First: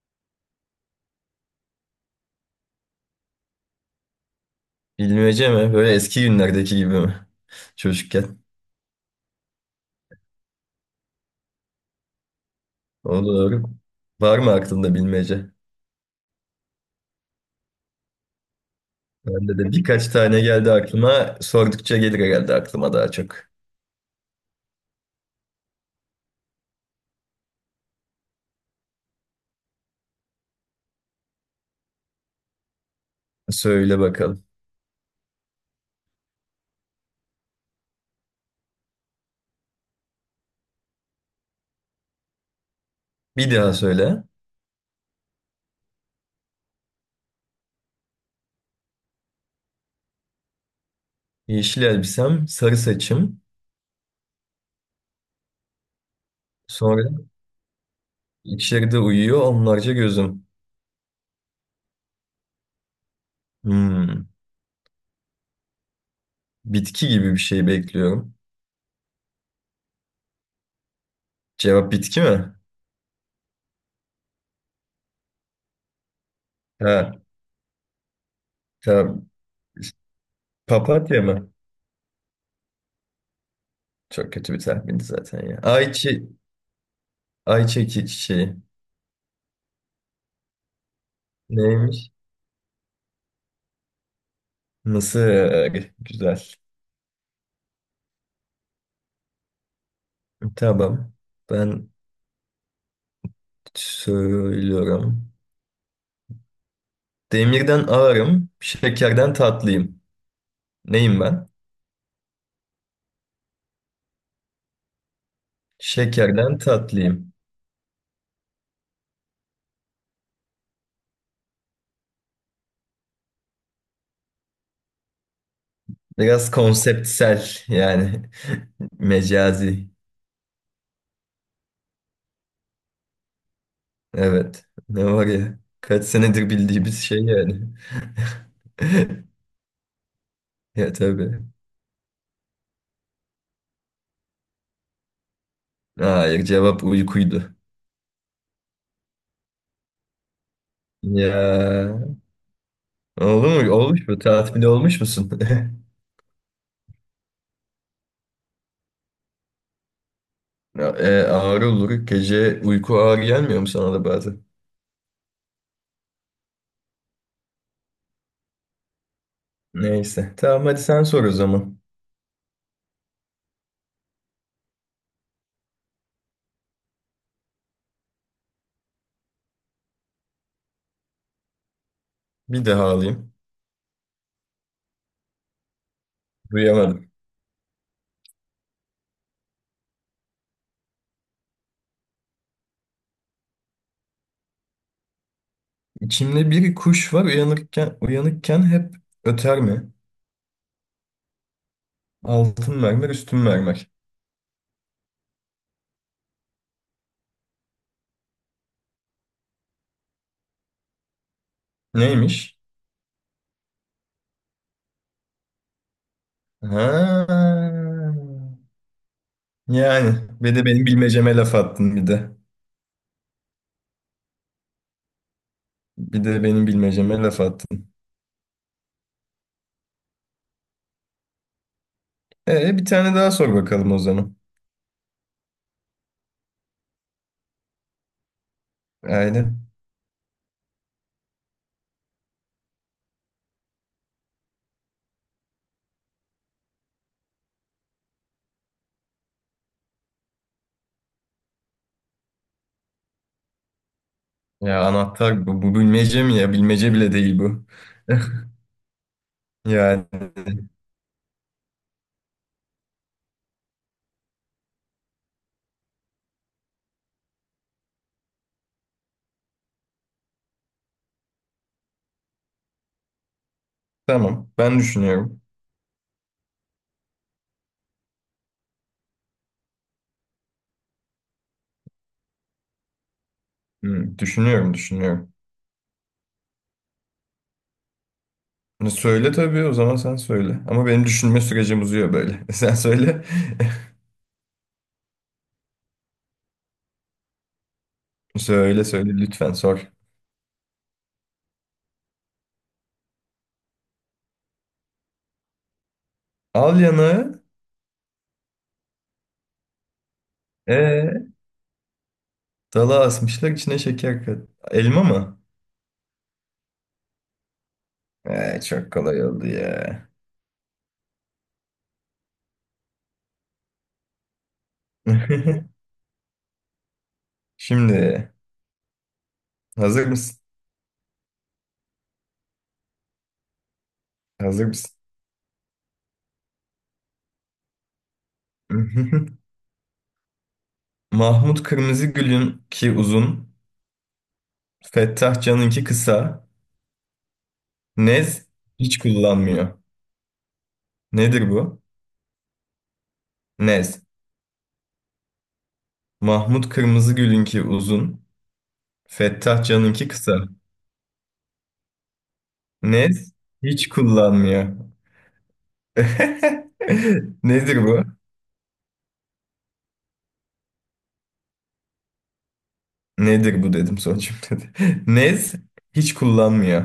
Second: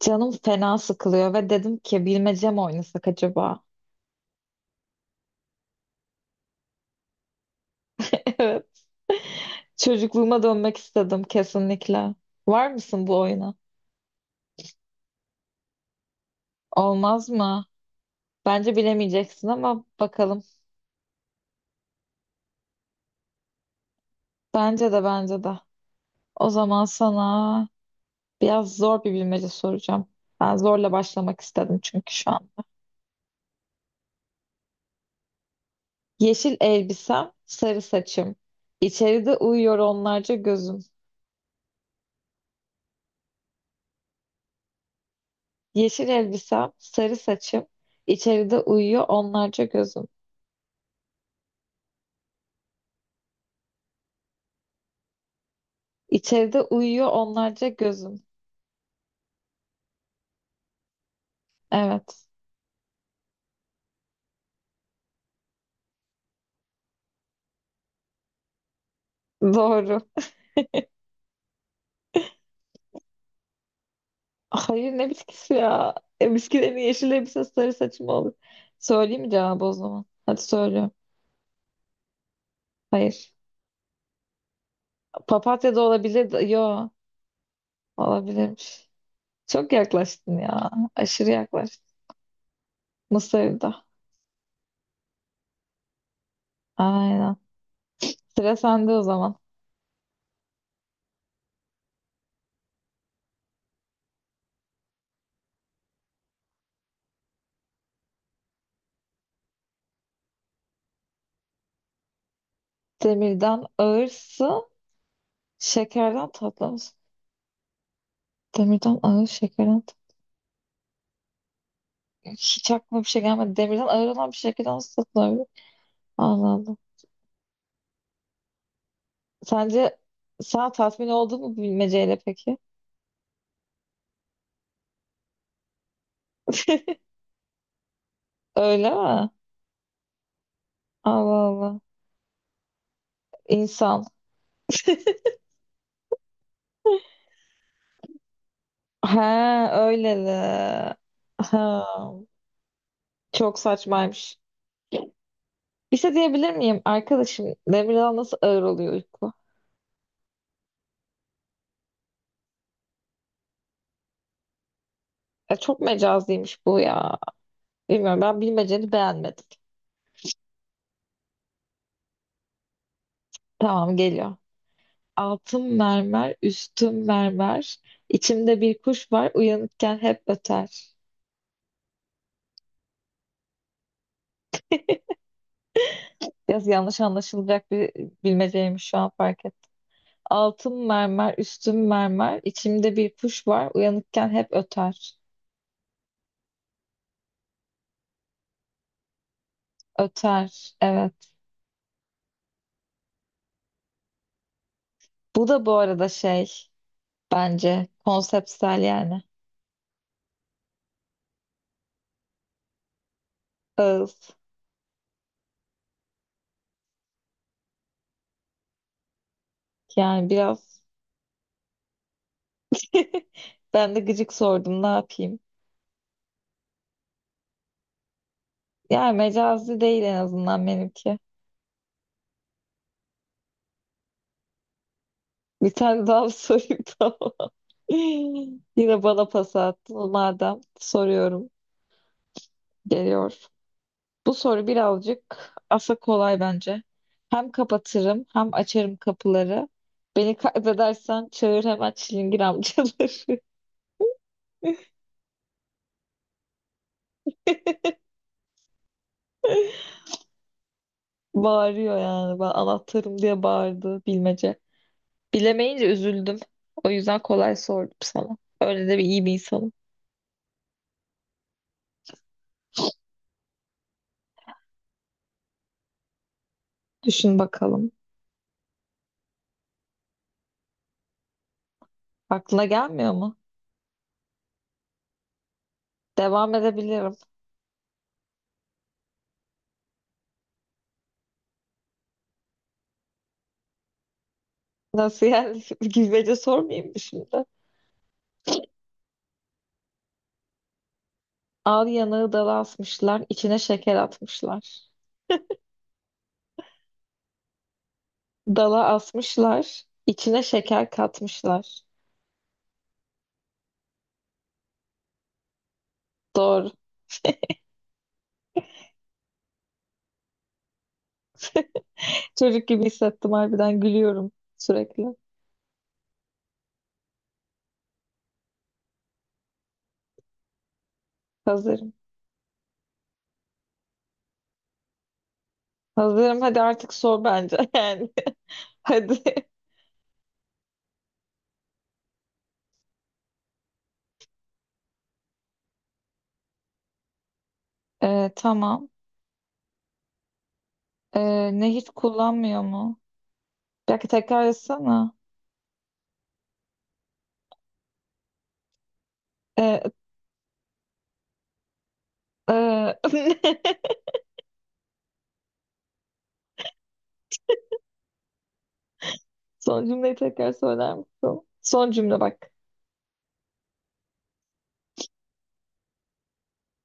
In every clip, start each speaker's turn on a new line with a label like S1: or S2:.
S1: Canım fena sıkılıyor ve dedim ki bilmece mi oynasak acaba?
S2: Bilmece mi? Böyle eski günlerdeki gibi mi? Çocukken.
S1: Evet. Çocukluğuma dönmek istedim kesinlikle. Var mısın bu oyuna?
S2: Olur. Var mı aklında bilmece?
S1: Olmaz mı? Bence bilemeyeceksin
S2: Bende de
S1: ama
S2: birkaç tane
S1: bakalım.
S2: geldi aklıma. Sordukça gelir herhalde aklıma daha çok.
S1: Bence de bence de. O zaman sana biraz zor bir bilmece soracağım. Ben zorla başlamak istedim çünkü şu an.
S2: Söyle bakalım.
S1: Yeşil elbisem, sarı saçım. İçeride uyuyor onlarca gözüm.
S2: Bir daha söyle.
S1: Yeşil elbisem, sarı saçım. İçeride uyuyor onlarca gözüm.
S2: Yeşil elbisem, sarı saçım.
S1: İçeride uyuyor
S2: Sonra
S1: onlarca gözüm.
S2: içeride uyuyor onlarca gözüm.
S1: Evet.
S2: Hmm. Bitki gibi bir şey bekliyorum.
S1: Doğru.
S2: Cevap bitki mi?
S1: Hayır ne bitkisi ya? Bitkilerin yeşil
S2: Ha,
S1: elbise sarı saçı mı olur? Söyleyeyim
S2: tamam.
S1: mi cevabı o zaman? Hadi söylüyorum.
S2: Papatya mı?
S1: Hayır.
S2: Çok kötü bir tahmindi zaten ya.
S1: Papatya da
S2: Ayçi,
S1: olabilir. Yo.
S2: ayçiçeği.
S1: Olabilirmiş. Çok yaklaştın ya. Aşırı yaklaştın.
S2: Neymiş?
S1: Mısır'da.
S2: Mısır. Güzel.
S1: Aynen. Sıra sende o zaman.
S2: Tamam. Ben söylüyorum. Demirden ağırım, şekerden tatlıyım. Neyim ben?
S1: Demirden ağırsın. Şekerden
S2: Şekerden
S1: tatlı mısın?
S2: tatlıyım.
S1: Demirden ağır, şekerden tatlı. Hiç aklıma bir şey gelmedi. Demirden ağır olan bir şekerden nasıl tatlı olabilir? Allah
S2: Biraz
S1: Allah.
S2: konseptsel yani mecazi.
S1: Sence sen tatmin oldun mu bilmeceyle peki?
S2: Evet. Ne var ya? Kaç senedir bildiğimiz şey yani.
S1: Öyle mi?
S2: Ya tabii.
S1: Allah Allah. İnsan.
S2: Hayır, cevap uykuydu.
S1: He öyle de. Ha,
S2: Ya, oldu
S1: çok
S2: mu? Olmuş mu?
S1: saçmaymış.
S2: Tatmin olmuş musun?
S1: Bir şey diyebilir miyim? Arkadaşım Demirel nasıl ağır oluyor uyku?
S2: Ya, ağrı olur. Gece uyku ağır gelmiyor mu sana da bazen?
S1: Çok mecazlıymış bu ya. Bilmiyorum ben bilmeceni beğenmedim.
S2: Neyse. Tamam, hadi sen sor o zaman.
S1: Tamam geliyor. Altın mermer, üstüm mermer. İçimde bir kuş var, uyanıkken hep öter.
S2: Bir daha alayım.
S1: Biraz yanlış
S2: Duyamadım.
S1: anlaşılacak bir bilmeceymiş şu an fark ettim. Altın mermer, üstün mermer, içimde bir kuş var, uyanıkken hep öter.
S2: İçimde bir kuş var, uyanırken uyanıkken hep öter mi?
S1: Öter, evet.
S2: Altın mermer, üstün mermer.
S1: Bu da bu arada şey, bence konseptsel yani.
S2: Neymiş?
S1: Ağız.
S2: Ha. Yani
S1: Yani
S2: bir de
S1: biraz
S2: benim bilmeceme laf attın bir de.
S1: ben de gıcık sordum, ne yapayım?
S2: Bir de benim bilmeceme laf attın.
S1: Yani mecazi değil en azından benimki.
S2: Bir tane daha sor bakalım o zaman.
S1: Bir tane daha sorayım tamam. Yine bana pas
S2: Aynen.
S1: attın madem. Soruyorum. Geliyor. Bu soru birazcık asa kolay bence. Hem kapatırım hem açarım kapıları. Beni kaybedersen çağır hemen çilingir amcaları.
S2: Ya anahtar bu, bu bilmece mi ya? Bilmece bile değil bu. Yani.
S1: Bağırıyor yani. Ben anahtarım diye bağırdı bilmece. Bilemeyince üzüldüm. O yüzden kolay sordum sana. Öyle de bir iyi bir insanım.
S2: Tamam. Ben düşünüyorum.
S1: Düşün bakalım. Aklına gelmiyor mu?
S2: Hmm, düşünüyorum, düşünüyorum.
S1: Devam edebilirim.
S2: Ne söyle tabii, o zaman sen söyle. Ama benim düşünme sürecim uzuyor böyle. Sen söyle.
S1: Nasıl yani? Bilmece sormayayım mı şimdi?
S2: Söyle söyle, lütfen sor.
S1: Al yanağı dala asmışlar, içine şeker atmışlar.
S2: Al yanağı.
S1: Dala asmışlar. İçine şeker
S2: Ee,
S1: katmışlar.
S2: dala asmışlar içine şeker kat. Elma mı?
S1: Doğru.
S2: Çok kolay oldu ya.
S1: Çocuk gibi hissettim harbiden gülüyorum sürekli.
S2: Şimdi hazır mısın?
S1: Hazırım.
S2: Hazır mısın?
S1: Hazırım hadi artık sor bence yani. Hadi.
S2: Mahmut Kırmızıgül'ün ki uzun, Fettah Can'ınki kısa, Nez
S1: Tamam.
S2: hiç kullanmıyor.
S1: Ee,
S2: Nedir bu?
S1: Nehir kullanmıyor mu? Bir
S2: Nez.
S1: dakika tekrar etsene.
S2: Mahmut Kırmızıgül'ünki uzun. Fettah
S1: Ee,
S2: Can'ınki kısa.
S1: e,
S2: Nez hiç kullanmıyor. Nedir bu?
S1: Son cümleyi tekrar söyler misin? Son cümle bak.
S2: Nedir bu dedim son cümlede. Nez hiç kullanmıyor.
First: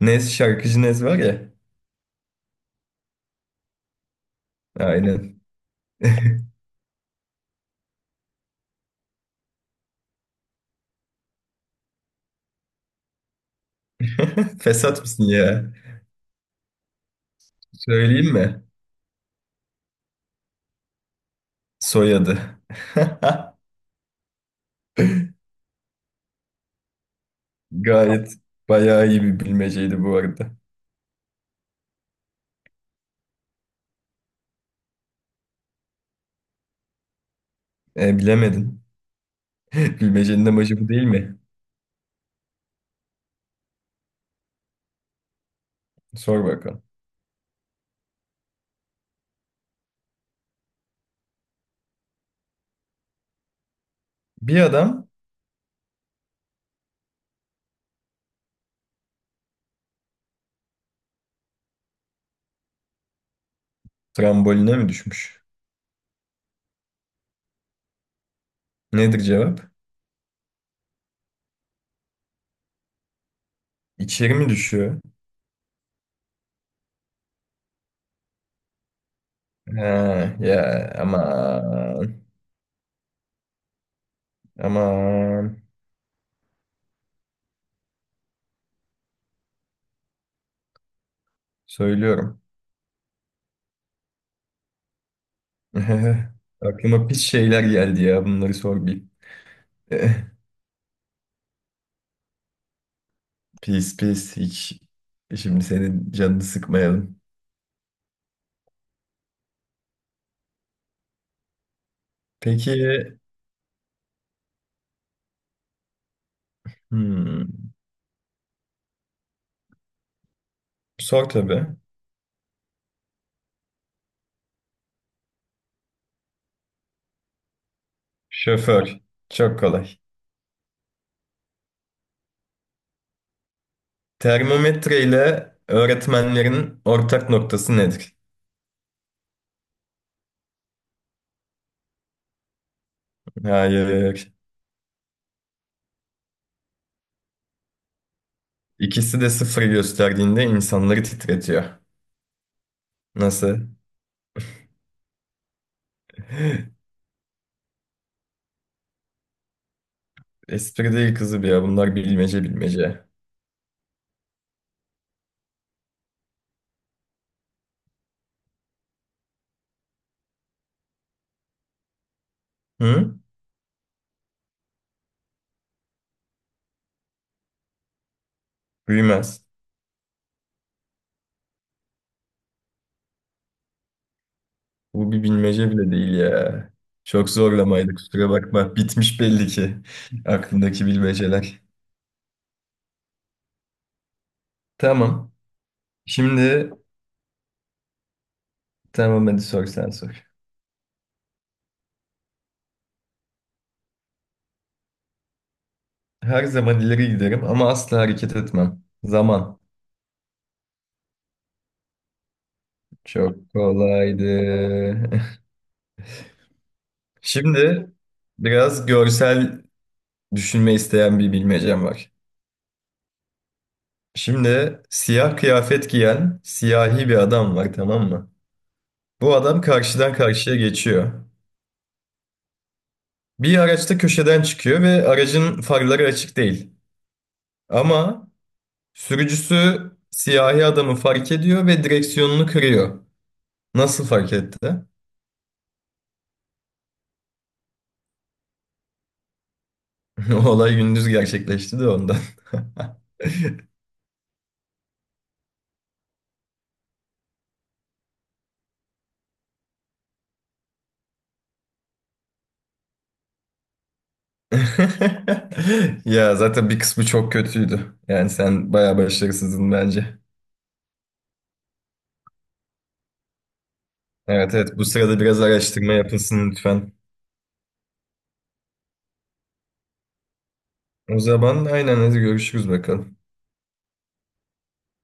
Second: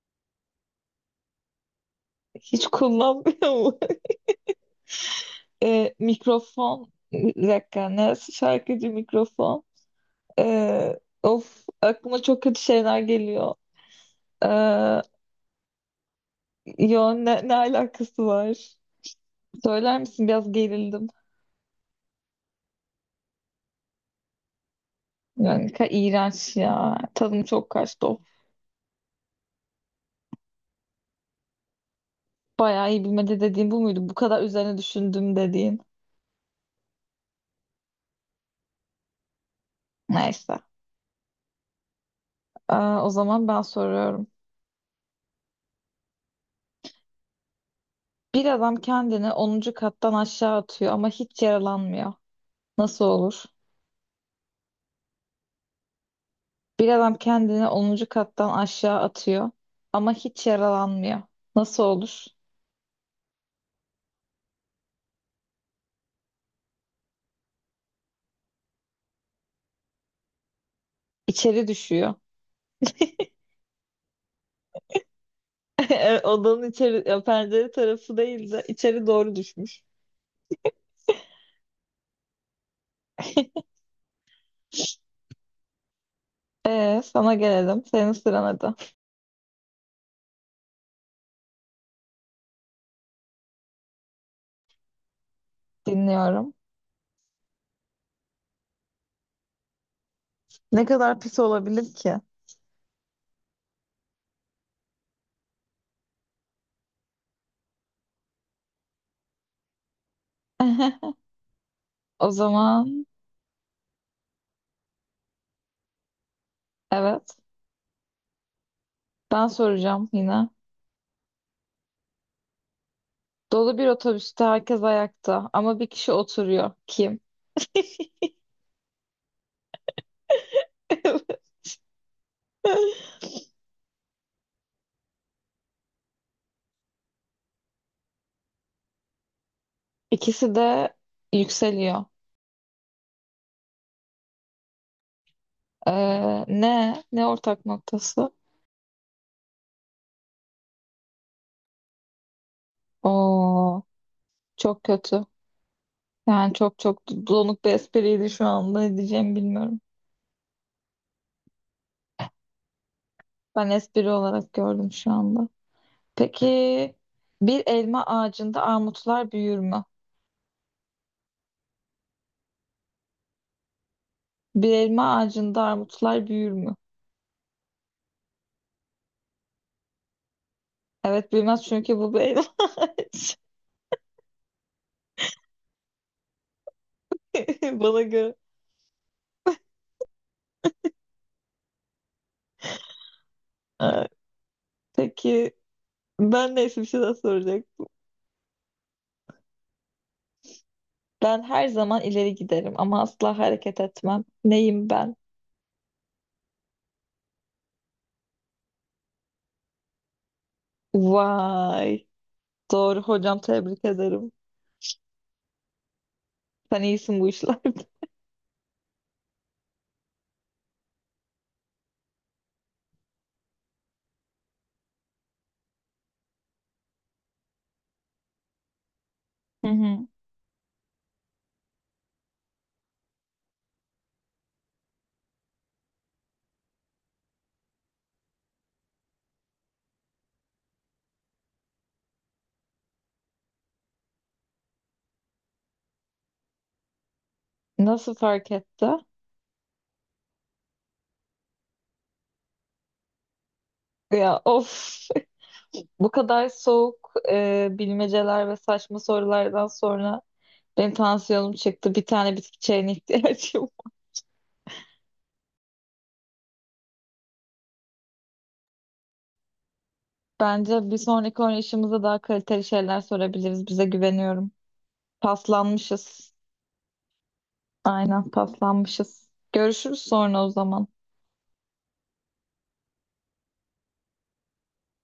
S2: Nez, şarkıcı Nez var ya.
S1: Hiç kullanmıyor mu?
S2: Aynen.
S1: Mikrofon. Bir dakika. Neresi şarkıcı mikrofon? Of aklıma çok kötü şeyler geliyor. Ee,
S2: Fesat mısın ya?
S1: Yo ne alakası
S2: Söyleyeyim mi?
S1: var? Söyler misin? Biraz gerildim.
S2: Soyadı.
S1: Yani iğrenç ya. Tadım çok kaçtı. Of.
S2: Gayet bayağı iyi bir bilmeceydi bu arada.
S1: Bayağı iyi bilmece dediğim bu muydu? Bu kadar üzerine düşündüm dediğin.
S2: Bilemedin. Bilmecenin
S1: Neyse.
S2: amacı bu değil mi?
S1: O zaman ben soruyorum.
S2: Sor bakalım.
S1: Bir adam kendini onuncu kattan aşağı atıyor ama hiç yaralanmıyor. Nasıl olur?
S2: Bir adam
S1: Bir adam kendini onuncu kattan aşağı atıyor ama hiç yaralanmıyor. Nasıl olur?
S2: tramboline mi düşmüş? Nedir cevap?
S1: İçeri düşüyor.
S2: İçeri mi düşüyor?
S1: Odanın içeri, ya pencere tarafı değil de içeri doğru düşmüş.
S2: Ha, ya aman, aman
S1: Sana gelelim. Senin sıran hadi.
S2: söylüyorum.
S1: Dinliyorum.
S2: Aklıma pis şeyler geldi ya, bunları sor bir.
S1: Ne kadar pis olabilir ki?
S2: Pis pis hiç, şimdi senin canını sıkmayalım.
S1: O
S2: Peki,
S1: zaman evet.
S2: hmm,
S1: Ben soracağım yine.
S2: sor tabii.
S1: Dolu bir otobüste herkes ayakta ama bir kişi oturuyor. Kim?
S2: Şoför, çok kolay. Termometre ile öğretmenlerin ortak noktası nedir?
S1: İkisi de yükseliyor.
S2: Hayır.
S1: Ne? Ne ortak noktası?
S2: İkisi de sıfır gösterdiğinde insanları titretiyor. Nasıl?
S1: Oo, çok kötü. Yani çok çok donuk bir espriydi şu anda. Ne diyeceğimi bilmiyorum.
S2: Espri değil kızı bir ya. Bunlar bilmece, bilmece.
S1: Ben espri olarak gördüm şu anda. Peki bir elma ağacında armutlar büyür mü?
S2: Hı?
S1: Bir elma ağacında armutlar büyür mü?
S2: Büyümez.
S1: Evet büyümez çünkü bu bir elma ağacı.
S2: Bu bir bilmece bile değil ya. Çok zorlamaydı,
S1: Bana
S2: kusura
S1: göre.
S2: bakma. Bitmiş belli ki aklındaki bilmeceler.
S1: Evet.
S2: Tamam.
S1: Peki ben
S2: Şimdi
S1: neyse bir şey daha soracak.
S2: tamam, hadi sor, sen sor.
S1: Ben her zaman ileri giderim ama asla hareket etmem. Neyim ben?
S2: Her zaman ileri giderim ama asla hareket etmem. Zaman.
S1: Vay. Doğru
S2: Çok
S1: hocam tebrik
S2: kolaydı.
S1: ederim. Sen iyisin bu işlerde.
S2: Şimdi biraz görsel düşünme isteyen bir bilmecem var. Şimdi siyah kıyafet giyen siyahi bir adam var, tamam mı? Bu adam
S1: Hı hı.
S2: karşıdan karşıya geçiyor. Bir araçta köşeden çıkıyor ve aracın farları açık değil. Ama sürücüsü siyahi adamı fark ediyor ve direksiyonunu kırıyor. Nasıl fark etti?
S1: Nasıl fark etti?
S2: O olay gündüz gerçekleşti de ondan.
S1: Ya of. Bu kadar soğuk bilmeceler ve saçma sorulardan sonra benim tansiyonum çıktı. Bir tane bitki çayına ihtiyacım var.
S2: Ya zaten bir kısmı çok kötüydü. Yani sen bayağı başarısızdın bence.
S1: Bence bir sonraki oynayışımızda daha kaliteli şeyler sorabiliriz. Bize güveniyorum.
S2: Evet, evet, bu sırada biraz araştırma
S1: Paslanmışız.
S2: yapılsın lütfen.
S1: Aynen paslanmışız. Görüşürüz sonra o zaman.
S2: O zaman aynen, hadi görüşürüz bakalım.